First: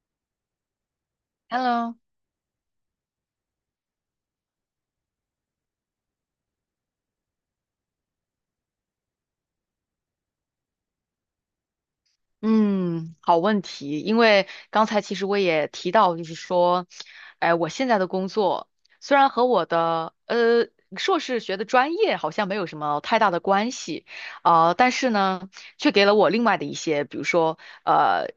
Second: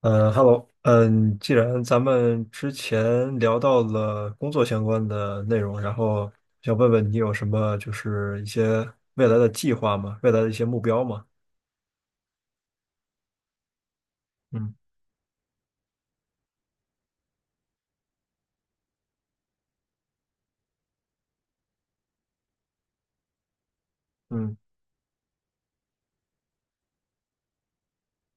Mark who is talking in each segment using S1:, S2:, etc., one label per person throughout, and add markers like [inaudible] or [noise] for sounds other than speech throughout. S1: 嗯，Hello，既然
S2: Hello，
S1: 咱们之前聊到了工作相关的内容，然后想问问你有什么就是一些未来的计划吗？未来的一些目标吗？
S2: 嗯，好问题，因为
S1: 嗯
S2: 刚才其实我也提到，就是说，哎，我现在的工作虽然和我的硕士学的专业好像没有什么太大的关系，
S1: 嗯
S2: 啊、但是呢，却给了我另外的一些，比如说，呃，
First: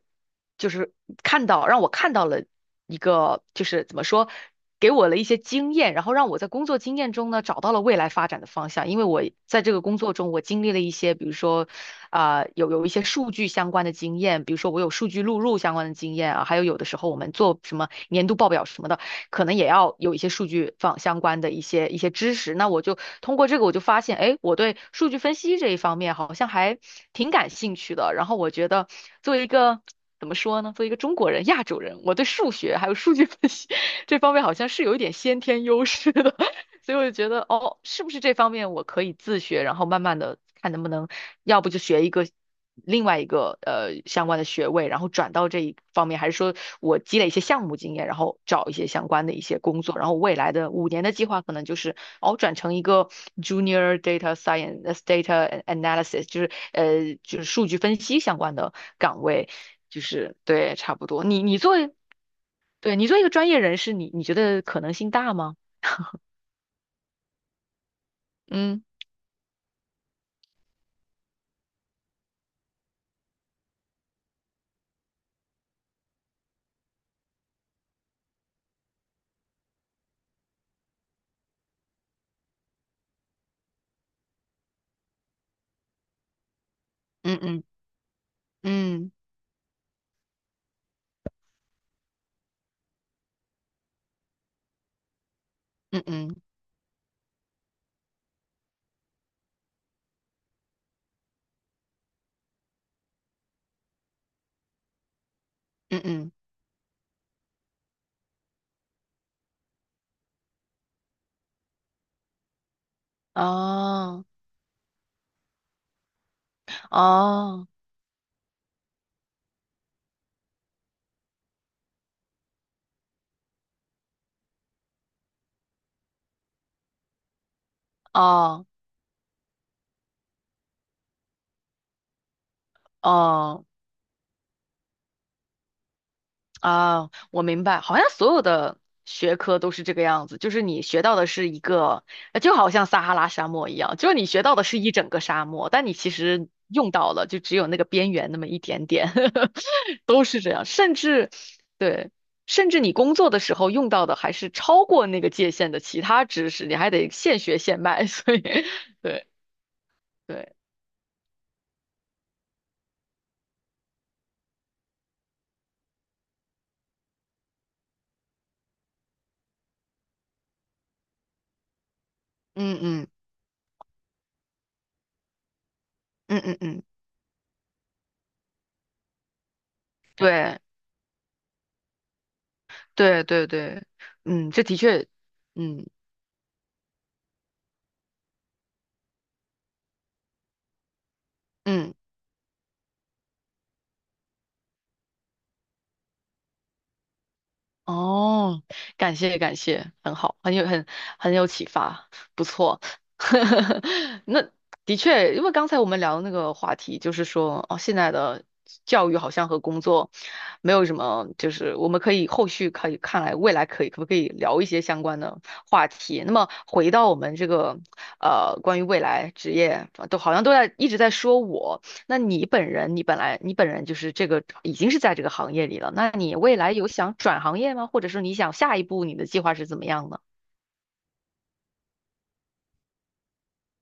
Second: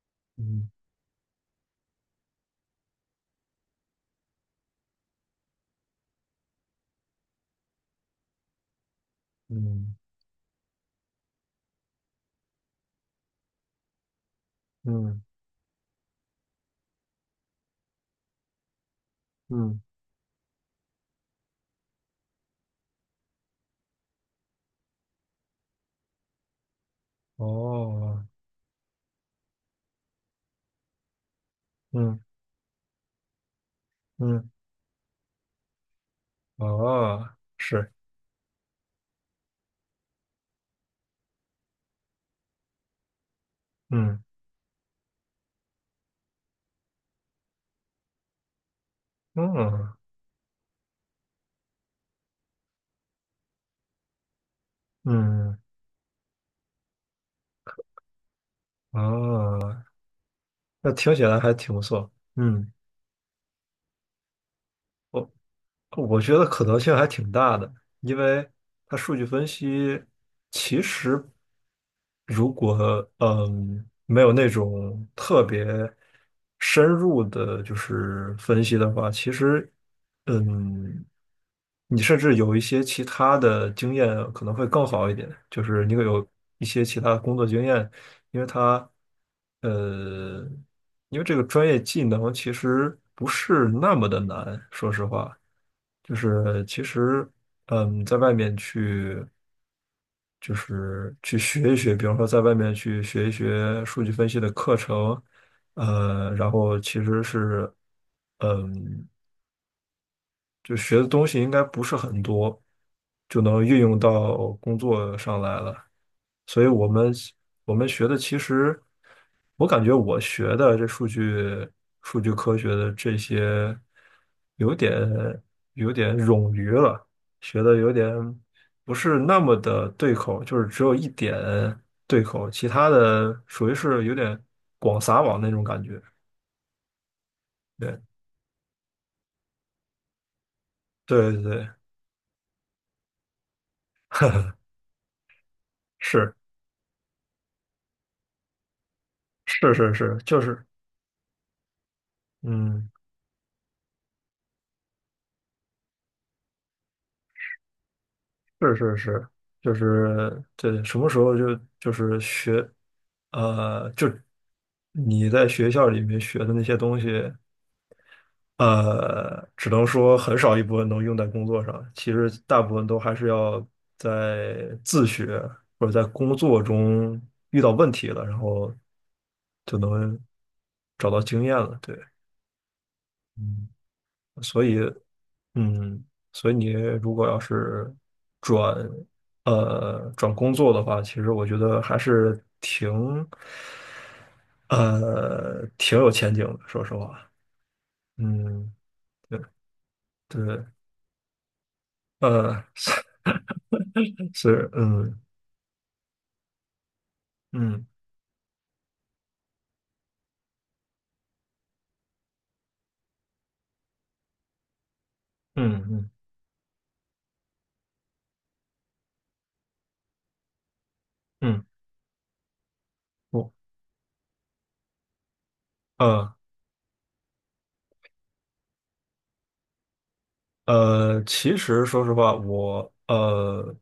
S2: 就
S1: 嗯
S2: 是让我看到了一个，就是怎么说，给我了一些经验，然后让我在工作经验中呢找到了未来发展的方向，因为我在这个
S1: 嗯
S2: 工作中，我经历了一些，比如说。啊、有一些数据相关的经验，比如说我有数据
S1: 嗯
S2: 录入相关的经验啊，还有有的时候我们做什么年度报表什么的，可能也
S1: 嗯，
S2: 要有一些数据方相关的一些知识。那我就通过这个，我就发现，哎，我对数据分析这一方面好像还挺感兴趣的。
S1: 哦，
S2: 然后我觉得作为一个作为一个中国人、亚洲人，我
S1: 嗯
S2: 对数学还有数据分析 [laughs] 这方面
S1: 嗯
S2: 好像是有一点先天优势的。所以我就觉
S1: 哦，
S2: 得，哦，
S1: 是，
S2: 是不是这方面我可以自学，然后慢慢的看能不能，要不就学一个另外一个
S1: 嗯
S2: 相关的学位，然后转到这一方面，还是说我积累一些项目经验，然后找一些相关的一些工
S1: 嗯
S2: 作，然后未来的5年的计划可能就是，哦，转成一个 junior data science
S1: 嗯
S2: data analysis，就是数据分析相关的岗位，
S1: 哦，
S2: 就是对，
S1: 那
S2: 差不
S1: 听起
S2: 多。
S1: 来
S2: 你
S1: 还
S2: 你作
S1: 挺不
S2: 为，
S1: 错。嗯，
S2: 对，你作为一个专业人士，你觉得可能性
S1: 我
S2: 大吗？
S1: 我觉得可能性还挺大的，因为
S2: 嗯
S1: 它数据分析其实如果没有那种特别深入的，就是分析的话，其实嗯你甚至有一些其他的经验可能会更好一点，就是你有一些其他的工
S2: 嗯
S1: 作经
S2: 嗯。
S1: 验，因为它
S2: 嗯
S1: 呃，因为这个专业技能其实不是那么的难，说实话，
S2: 嗯
S1: 就
S2: 嗯
S1: 是其实在外面去就是去学一学，比方说在外面去学一学数据分析的课程，
S2: 嗯嗯。
S1: 然后其实是嗯，就学的东西应该不是很多，就能运用
S2: 哦
S1: 到工作上来了。所以我们
S2: 哦
S1: 我们学的其实，我感觉我学的这数据科学的这些，有点有点冗余了，学的有点
S2: 哦
S1: 不是那么的对口，就是只有一点对口，其他的
S2: 哦
S1: 属于是有点广撒网那种感觉。
S2: 哦。我明白，好
S1: 对
S2: 像所有的学科都是这个样子，就是你学到的
S1: 对
S2: 是一
S1: 对，
S2: 个，就好像撒哈拉沙漠一样，就是你学到的是一整个沙漠，但你其
S1: 是
S2: 实用到了就只有那个边缘那么一点点，
S1: 是是
S2: [laughs]
S1: 是，
S2: 都
S1: 就
S2: 是这样，
S1: 是
S2: 甚至对。甚至
S1: 嗯。
S2: 你工作的时候用到的还是超过那个界限的其他知识，你还得现学现卖，所以
S1: 是是
S2: [laughs]，对
S1: 是，就是
S2: 对。
S1: 对，什么时候就是学，就你在学校里面学的那些东西，只能说很少一部分能用在工作上，其实大部
S2: 嗯
S1: 分都
S2: 嗯。
S1: 还是要在自学或者在工
S2: 嗯嗯
S1: 作
S2: 嗯。
S1: 中遇到问题了，然后就能
S2: 对
S1: 找到经验了。对，
S2: 对对
S1: 嗯。
S2: 对。嗯，这
S1: 所
S2: 的
S1: 以，
S2: 确。嗯
S1: 嗯，所以你如果要是转转工作的话，其实我觉得
S2: 嗯。
S1: 还是挺有前景的，说实话，
S2: 哦。
S1: 嗯，
S2: 感谢
S1: 对
S2: 感谢，很好，很
S1: 对，
S2: 有很很有启发，不错。
S1: [laughs] 是
S2: [laughs] 那
S1: 是
S2: 的
S1: 嗯
S2: 确，因为刚才我们聊的那个话题，就是说，哦，
S1: 嗯
S2: 现在的教育好像和工作没有什么，就是我们可以后续可以看来未来可以可不可以聊一些相关的
S1: 嗯
S2: 话
S1: 嗯
S2: 题。那么回到我们这个关于未来职业，都好像都在一直在说
S1: 嗯，
S2: 我。那你本人，你本来
S1: 我
S2: 你本人就是这个已经是在这个行业里了，那
S1: 呃
S2: 你未来有想转行业吗？或者说你想下一步你的计划是怎么样的？
S1: 其实说实话，我呃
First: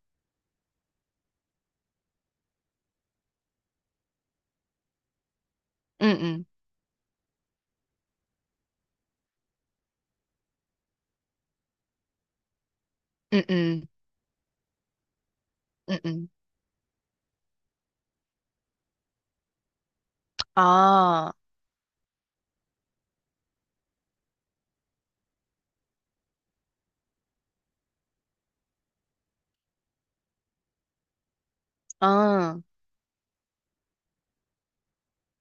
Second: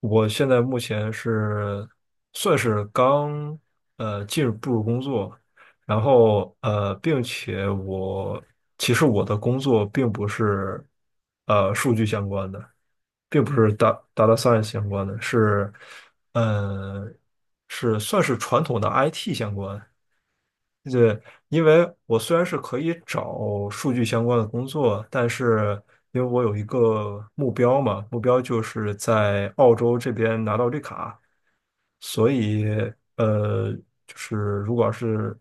S1: 我现在目前是算是刚进入步入工作。然
S2: 嗯嗯
S1: 后并且我其实我的工作并不是数据相关的，并
S2: 嗯
S1: 不是 d
S2: 嗯
S1: a t data science 相关的，
S2: 嗯嗯。
S1: 呃是算是传统的 IT 相关。对，
S2: 啊。
S1: 因为我虽然是可以找数据相关的工作，但是因为我有一个目标嘛，目标就是在澳洲这边拿到绿卡，所
S2: 嗯。
S1: 以呃，就是如果要是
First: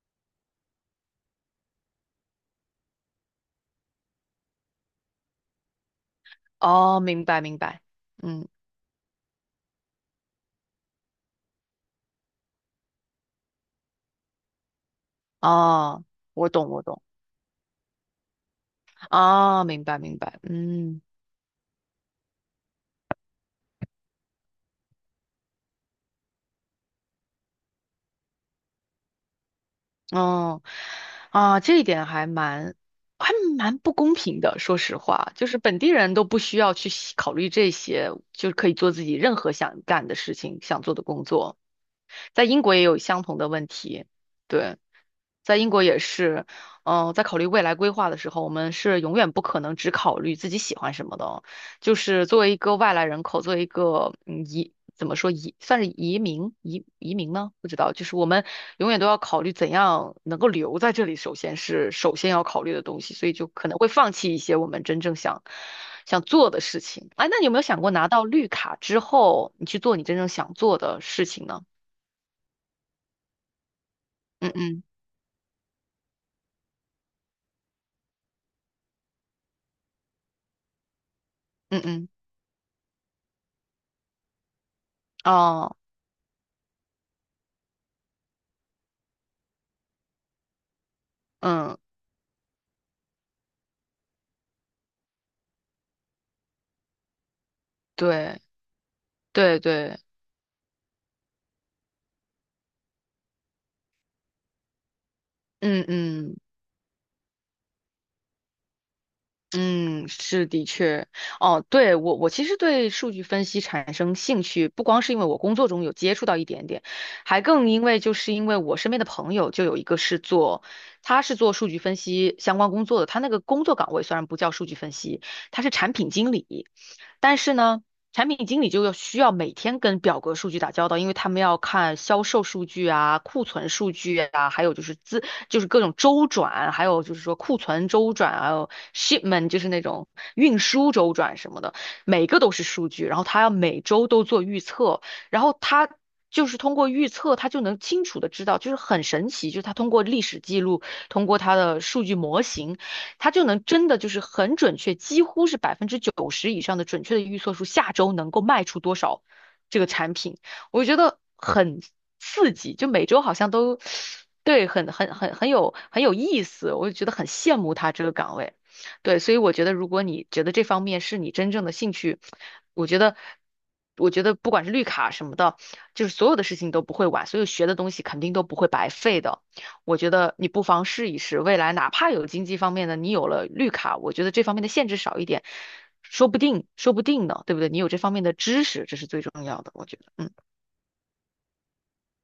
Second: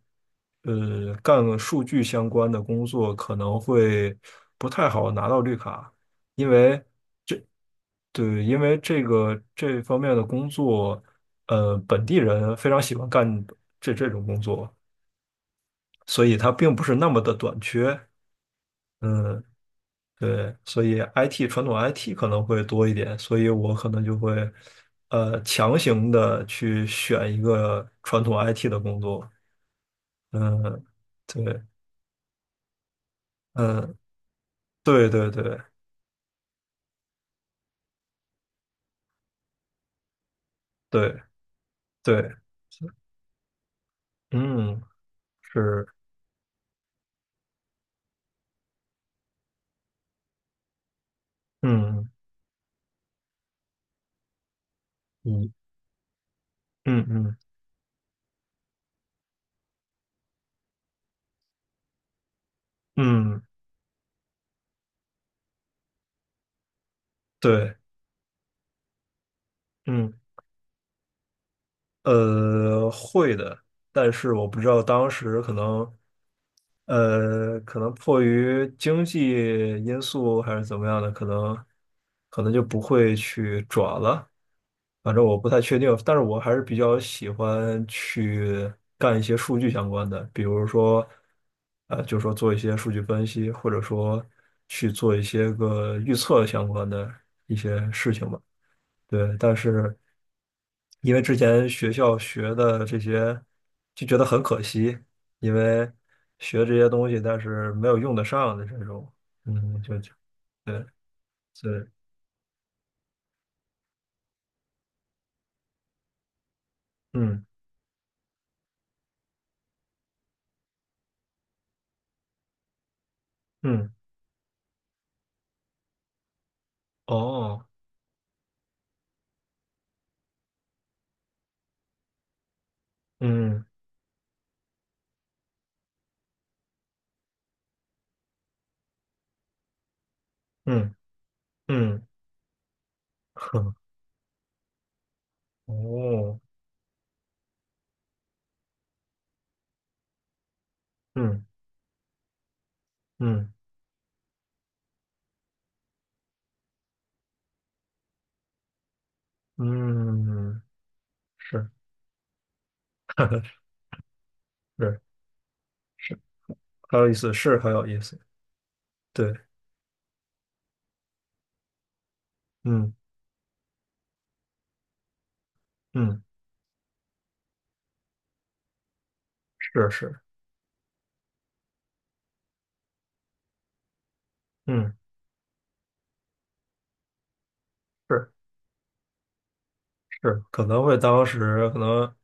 S1: 干数据相关的工作，可能会不太好拿到绿卡，因为
S2: 哦。明白明白，
S1: 对，
S2: 嗯。
S1: 因为这个这方面的工作，本地人非常喜欢干这种工作，
S2: 哦，
S1: 所以
S2: 我
S1: 它
S2: 懂
S1: 并不
S2: 我
S1: 是
S2: 懂。
S1: 那么的短缺，嗯。
S2: 啊，明白明白。
S1: 对，所以
S2: 嗯。
S1: IT 传统 IT 可能会多一点，所以我可能就会，强行的去选一个传统 IT 的工作。
S2: 哦。
S1: 嗯，
S2: 啊，
S1: 对，
S2: 这一点还蛮不
S1: 嗯，
S2: 公平的。说实
S1: 对对
S2: 话，就是
S1: 对
S2: 本地人都不需要去细考虑这些，就可以做自己任何想干的事情、想做的
S1: 对
S2: 工作。
S1: 对，
S2: 在英国也有相同的问题，对。
S1: 嗯，
S2: 在英国
S1: 是，
S2: 也是。在考虑未来规划的时候，我们是永远不可能只考虑自己喜欢什么的哦。就
S1: 嗯
S2: 是作为一个外来人口，作为一个移，怎么说
S1: 嗯
S2: 移，算是移民移
S1: 嗯
S2: 移民
S1: 嗯
S2: 呢？不知道，就是我们永远都要考虑怎样能够留在这里，首先是首先要考虑的东西，所以
S1: 嗯，
S2: 就可能会放弃一些我们真正想做的事情。哎，那你有没有
S1: 对，
S2: 想过拿到绿卡之后，你去做你
S1: 嗯。
S2: 真正想做的事情呢？
S1: 会的，但是我
S2: 嗯
S1: 不知道
S2: 嗯
S1: 当时可能，可能迫于经济因素还是怎么样的，可能
S2: 嗯嗯。
S1: 可能就不会去转了。反正我不太
S2: 哦。
S1: 确定，但是我还是比较喜欢去干一些数据相关的，比如说，
S2: 嗯。
S1: 就说做一些数据分析，或者说去做一些个预测相关的一些事情吧。
S2: 对。
S1: 对，但
S2: 对对。
S1: 是因为之前学校学的这些，就觉得很可惜，因
S2: 嗯
S1: 为
S2: 嗯
S1: 学这些东西，但是没有用得上的这种，就
S2: 嗯。
S1: 就
S2: 是的
S1: 对，
S2: 确。哦，
S1: 以，
S2: 对，我其实对数据分析产生兴趣，不光是因为我工作中有接触到一点点，还
S1: 嗯
S2: 更因为因为我身边的朋友就有一个是做，他是做数据分析相关工作的，他那个工作
S1: 嗯，
S2: 岗位虽然不叫数据分析，他是产品经理，但是
S1: 哦，
S2: 呢，产品经理需要每天跟表格数据打交道，因为他们要看销售数据啊、库
S1: 嗯
S2: 存数据啊，还有就是资，就是各种周转，还有就是说库存周转，还有 shipment，就是那种运输
S1: 嗯
S2: 周转什么的，
S1: 嗯，
S2: 每个都是数据。然后
S1: [laughs]
S2: 他要
S1: 哼，
S2: 每周都做预测，然后他。
S1: 哦，
S2: 就是通过预测，他就能清楚的知道，就是很神奇，就是他通过历史记录，通过
S1: 嗯
S2: 他的数据模型。他就
S1: 嗯
S2: 能真的就是很准确，几乎是90%以上的准确的预测出下周能够卖出多少这个产品，
S1: 嗯，
S2: 我觉得
S1: 是
S2: 很刺激，就每周好像
S1: [laughs]
S2: 都对，很
S1: 是
S2: 很很很有很有
S1: 是，
S2: 意思，我就
S1: 很
S2: 觉
S1: 有
S2: 得
S1: 意
S2: 很
S1: 思，
S2: 羡
S1: 是很
S2: 慕
S1: 有
S2: 他
S1: 意
S2: 这个
S1: 思，
S2: 岗位。对，
S1: 对，
S2: 所以我觉得，如果你觉得这方面是你真正的兴趣，我
S1: 嗯
S2: 觉得，我觉得不管是绿卡什么的，就是
S1: 嗯，
S2: 所有的事情都不会晚，所有学的东西肯定都不会白费的。
S1: 是
S2: 我觉
S1: 是，
S2: 得你不妨试一试，未来哪怕有经济方面的，你有了绿卡，我觉得这方面的限
S1: 嗯。
S2: 制少一点，说不定，说不定呢，对不对？你有这方面
S1: 是。
S2: 的知识，这是最重要的，我觉得。嗯
S1: 是，可能会当时可能，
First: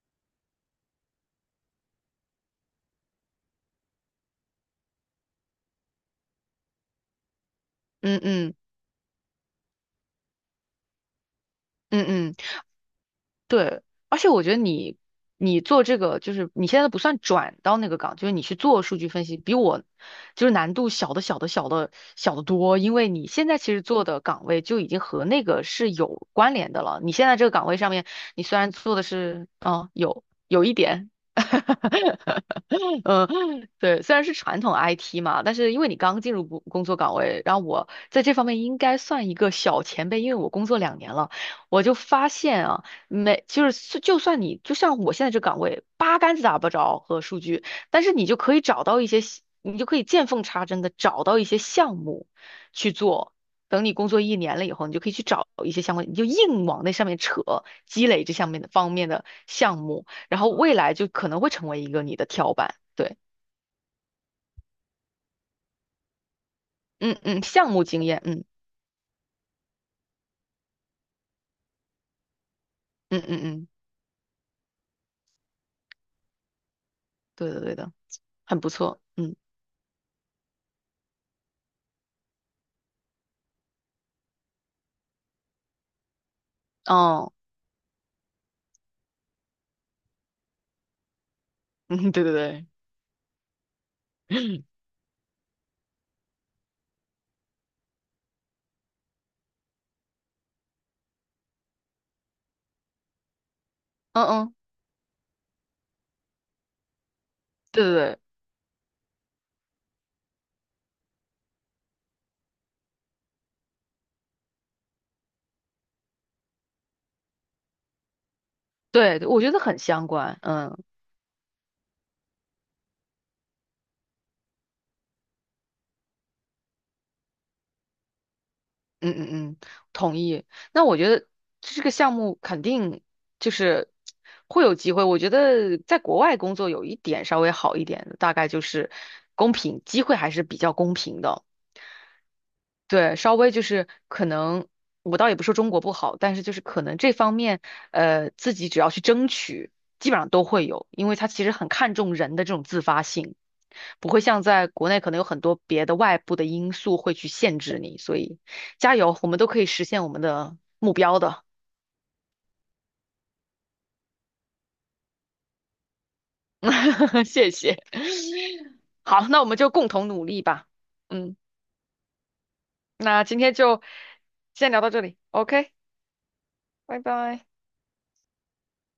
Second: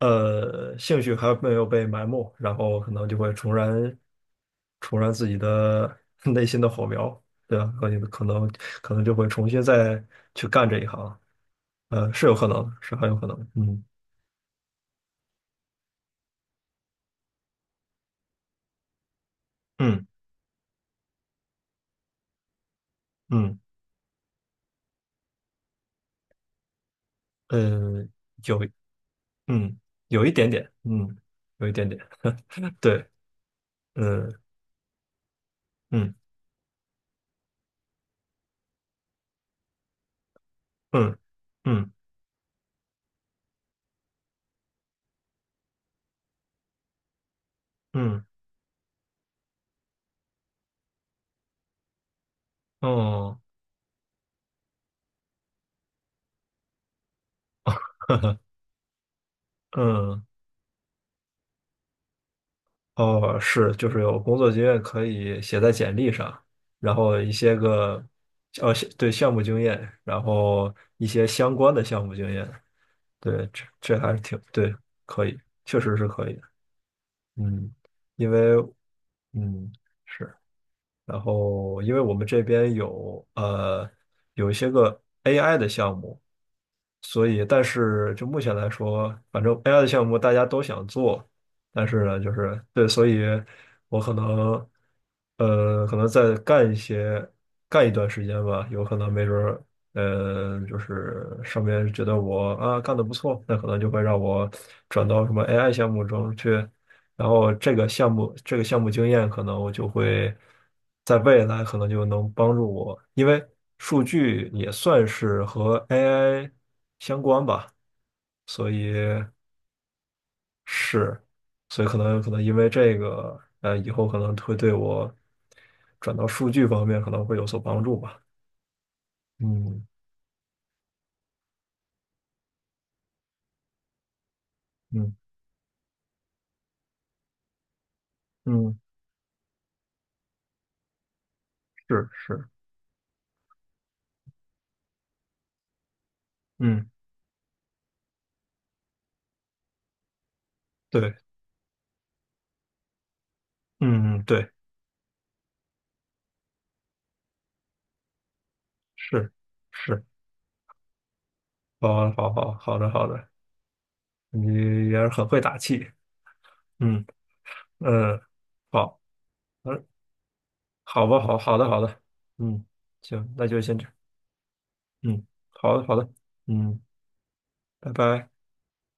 S1: 兴趣还没有被埋没，然后可能就会重燃，重燃自己的 [laughs] 内心的火苗，对吧？可能
S2: 嗯
S1: 可能
S2: 嗯
S1: 可能就会重新再去干这一行，
S2: 嗯
S1: 是有
S2: 嗯。
S1: 可能，是很有可能，
S2: 对，
S1: 嗯
S2: 而且我觉得你做这个，就是你现在不算转到那个岗，就是你去做数据分析，比我
S1: 嗯
S2: 就是难度小得多，因为你现在
S1: 嗯，
S2: 其实做的岗位就已经和那个是有关联的了。你现在这个岗位上面，
S1: 呃，
S2: 你虽
S1: 有，
S2: 然做的是，
S1: 嗯，
S2: 有
S1: 有一点
S2: 有
S1: 点，
S2: 一点。
S1: 嗯，有一点
S2: [laughs]
S1: 点，[laughs] 对，
S2: 嗯，对，虽然是
S1: 嗯
S2: 传统 IT 嘛，但是因为你
S1: 嗯
S2: 刚进入工作岗位，然后我在这方面应该算一个小前辈，因为我工作2年
S1: 嗯
S2: 了，我
S1: 嗯
S2: 就发现啊，没，就是就算你就像我现在这岗位，八竿子打不着和数据，但是
S1: 嗯，
S2: 你就可以找到一些你就可以见缝插针的找到一些项目去做。
S1: 哦，
S2: 等你工作1年了以后，你就可以去找一些相关，你就硬往那上面扯，积累
S1: [laughs]
S2: 这上面的方面的项目。
S1: 嗯。
S2: 然后未来就可能会成为一个你的跳板。对，
S1: 哦，是，就是有工作经验可以写在简历上，然
S2: 嗯
S1: 后一
S2: 嗯。
S1: 些
S2: 项目
S1: 个，
S2: 经验。嗯
S1: 呃，对项目经验，然后一些相关的项目经验，
S2: 嗯嗯
S1: 对，这
S2: 嗯。
S1: 这还是挺，对，可以，确实是可以的
S2: 对的
S1: 嗯，
S2: 对的，
S1: 因为，
S2: 很不错。嗯。
S1: 嗯，是，然后因为我们这边有一些个 AI 的项目，所
S2: 哦。
S1: 以，但是就目前来说，反正 AI 的项目大家都想做，但是
S2: 嗯，
S1: 呢，
S2: 对对
S1: 就是
S2: 对。
S1: 对，所以我可能再干一些，干一段时间吧，有可能没准儿，就是上面觉得我啊干得不错，那可能就会让
S2: 嗯
S1: 我
S2: 嗯，
S1: 转到什么 AI 项目中去，然后这
S2: 对
S1: 个
S2: 对
S1: 项
S2: 对。
S1: 目这个项目经验，可能我就会在未来可能就能帮助我，因为数据也算是和 AI 相关吧，所以
S2: 对，我觉得很相关。嗯
S1: 是，所以可能因为这个，以后可能会对我转到数据方面可能会有所帮助吧。
S2: 嗯嗯嗯。
S1: 嗯
S2: 同意。那我觉得这个项目肯定就是会有机会。
S1: 嗯
S2: 我觉得在国外工作有一点稍微好一点的，大概就
S1: 嗯，
S2: 是公平，机会还是比较公平的。
S1: 是是，
S2: 对，稍微就是可能，我倒也不说中国不好，但是就是可
S1: 嗯
S2: 能这方面，自己只要去争取，基本上都会有，因
S1: 对，
S2: 为他其实很看重人的这种自发性，不
S1: 嗯
S2: 会
S1: 嗯
S2: 像
S1: 对，
S2: 在国内可能有很多别的外部的因素会去限制你，所以加油，我
S1: 是
S2: 们都可以实现
S1: 是，
S2: 我们的目标的，
S1: 好啊好好好的好的，你也是很会打气，嗯。
S2: [laughs] 谢谢。
S1: 嗯，好，
S2: 好，那我们就
S1: 嗯，
S2: 共同努力吧。
S1: 好吧，好，
S2: 嗯，
S1: 好的，好的，嗯，
S2: 那
S1: 行，
S2: 今
S1: 那
S2: 天
S1: 就先
S2: 就
S1: 这样，
S2: 先聊到这里
S1: 嗯，
S2: ，OK，
S1: 好的，好的，嗯，
S2: 拜拜。
S1: 拜拜。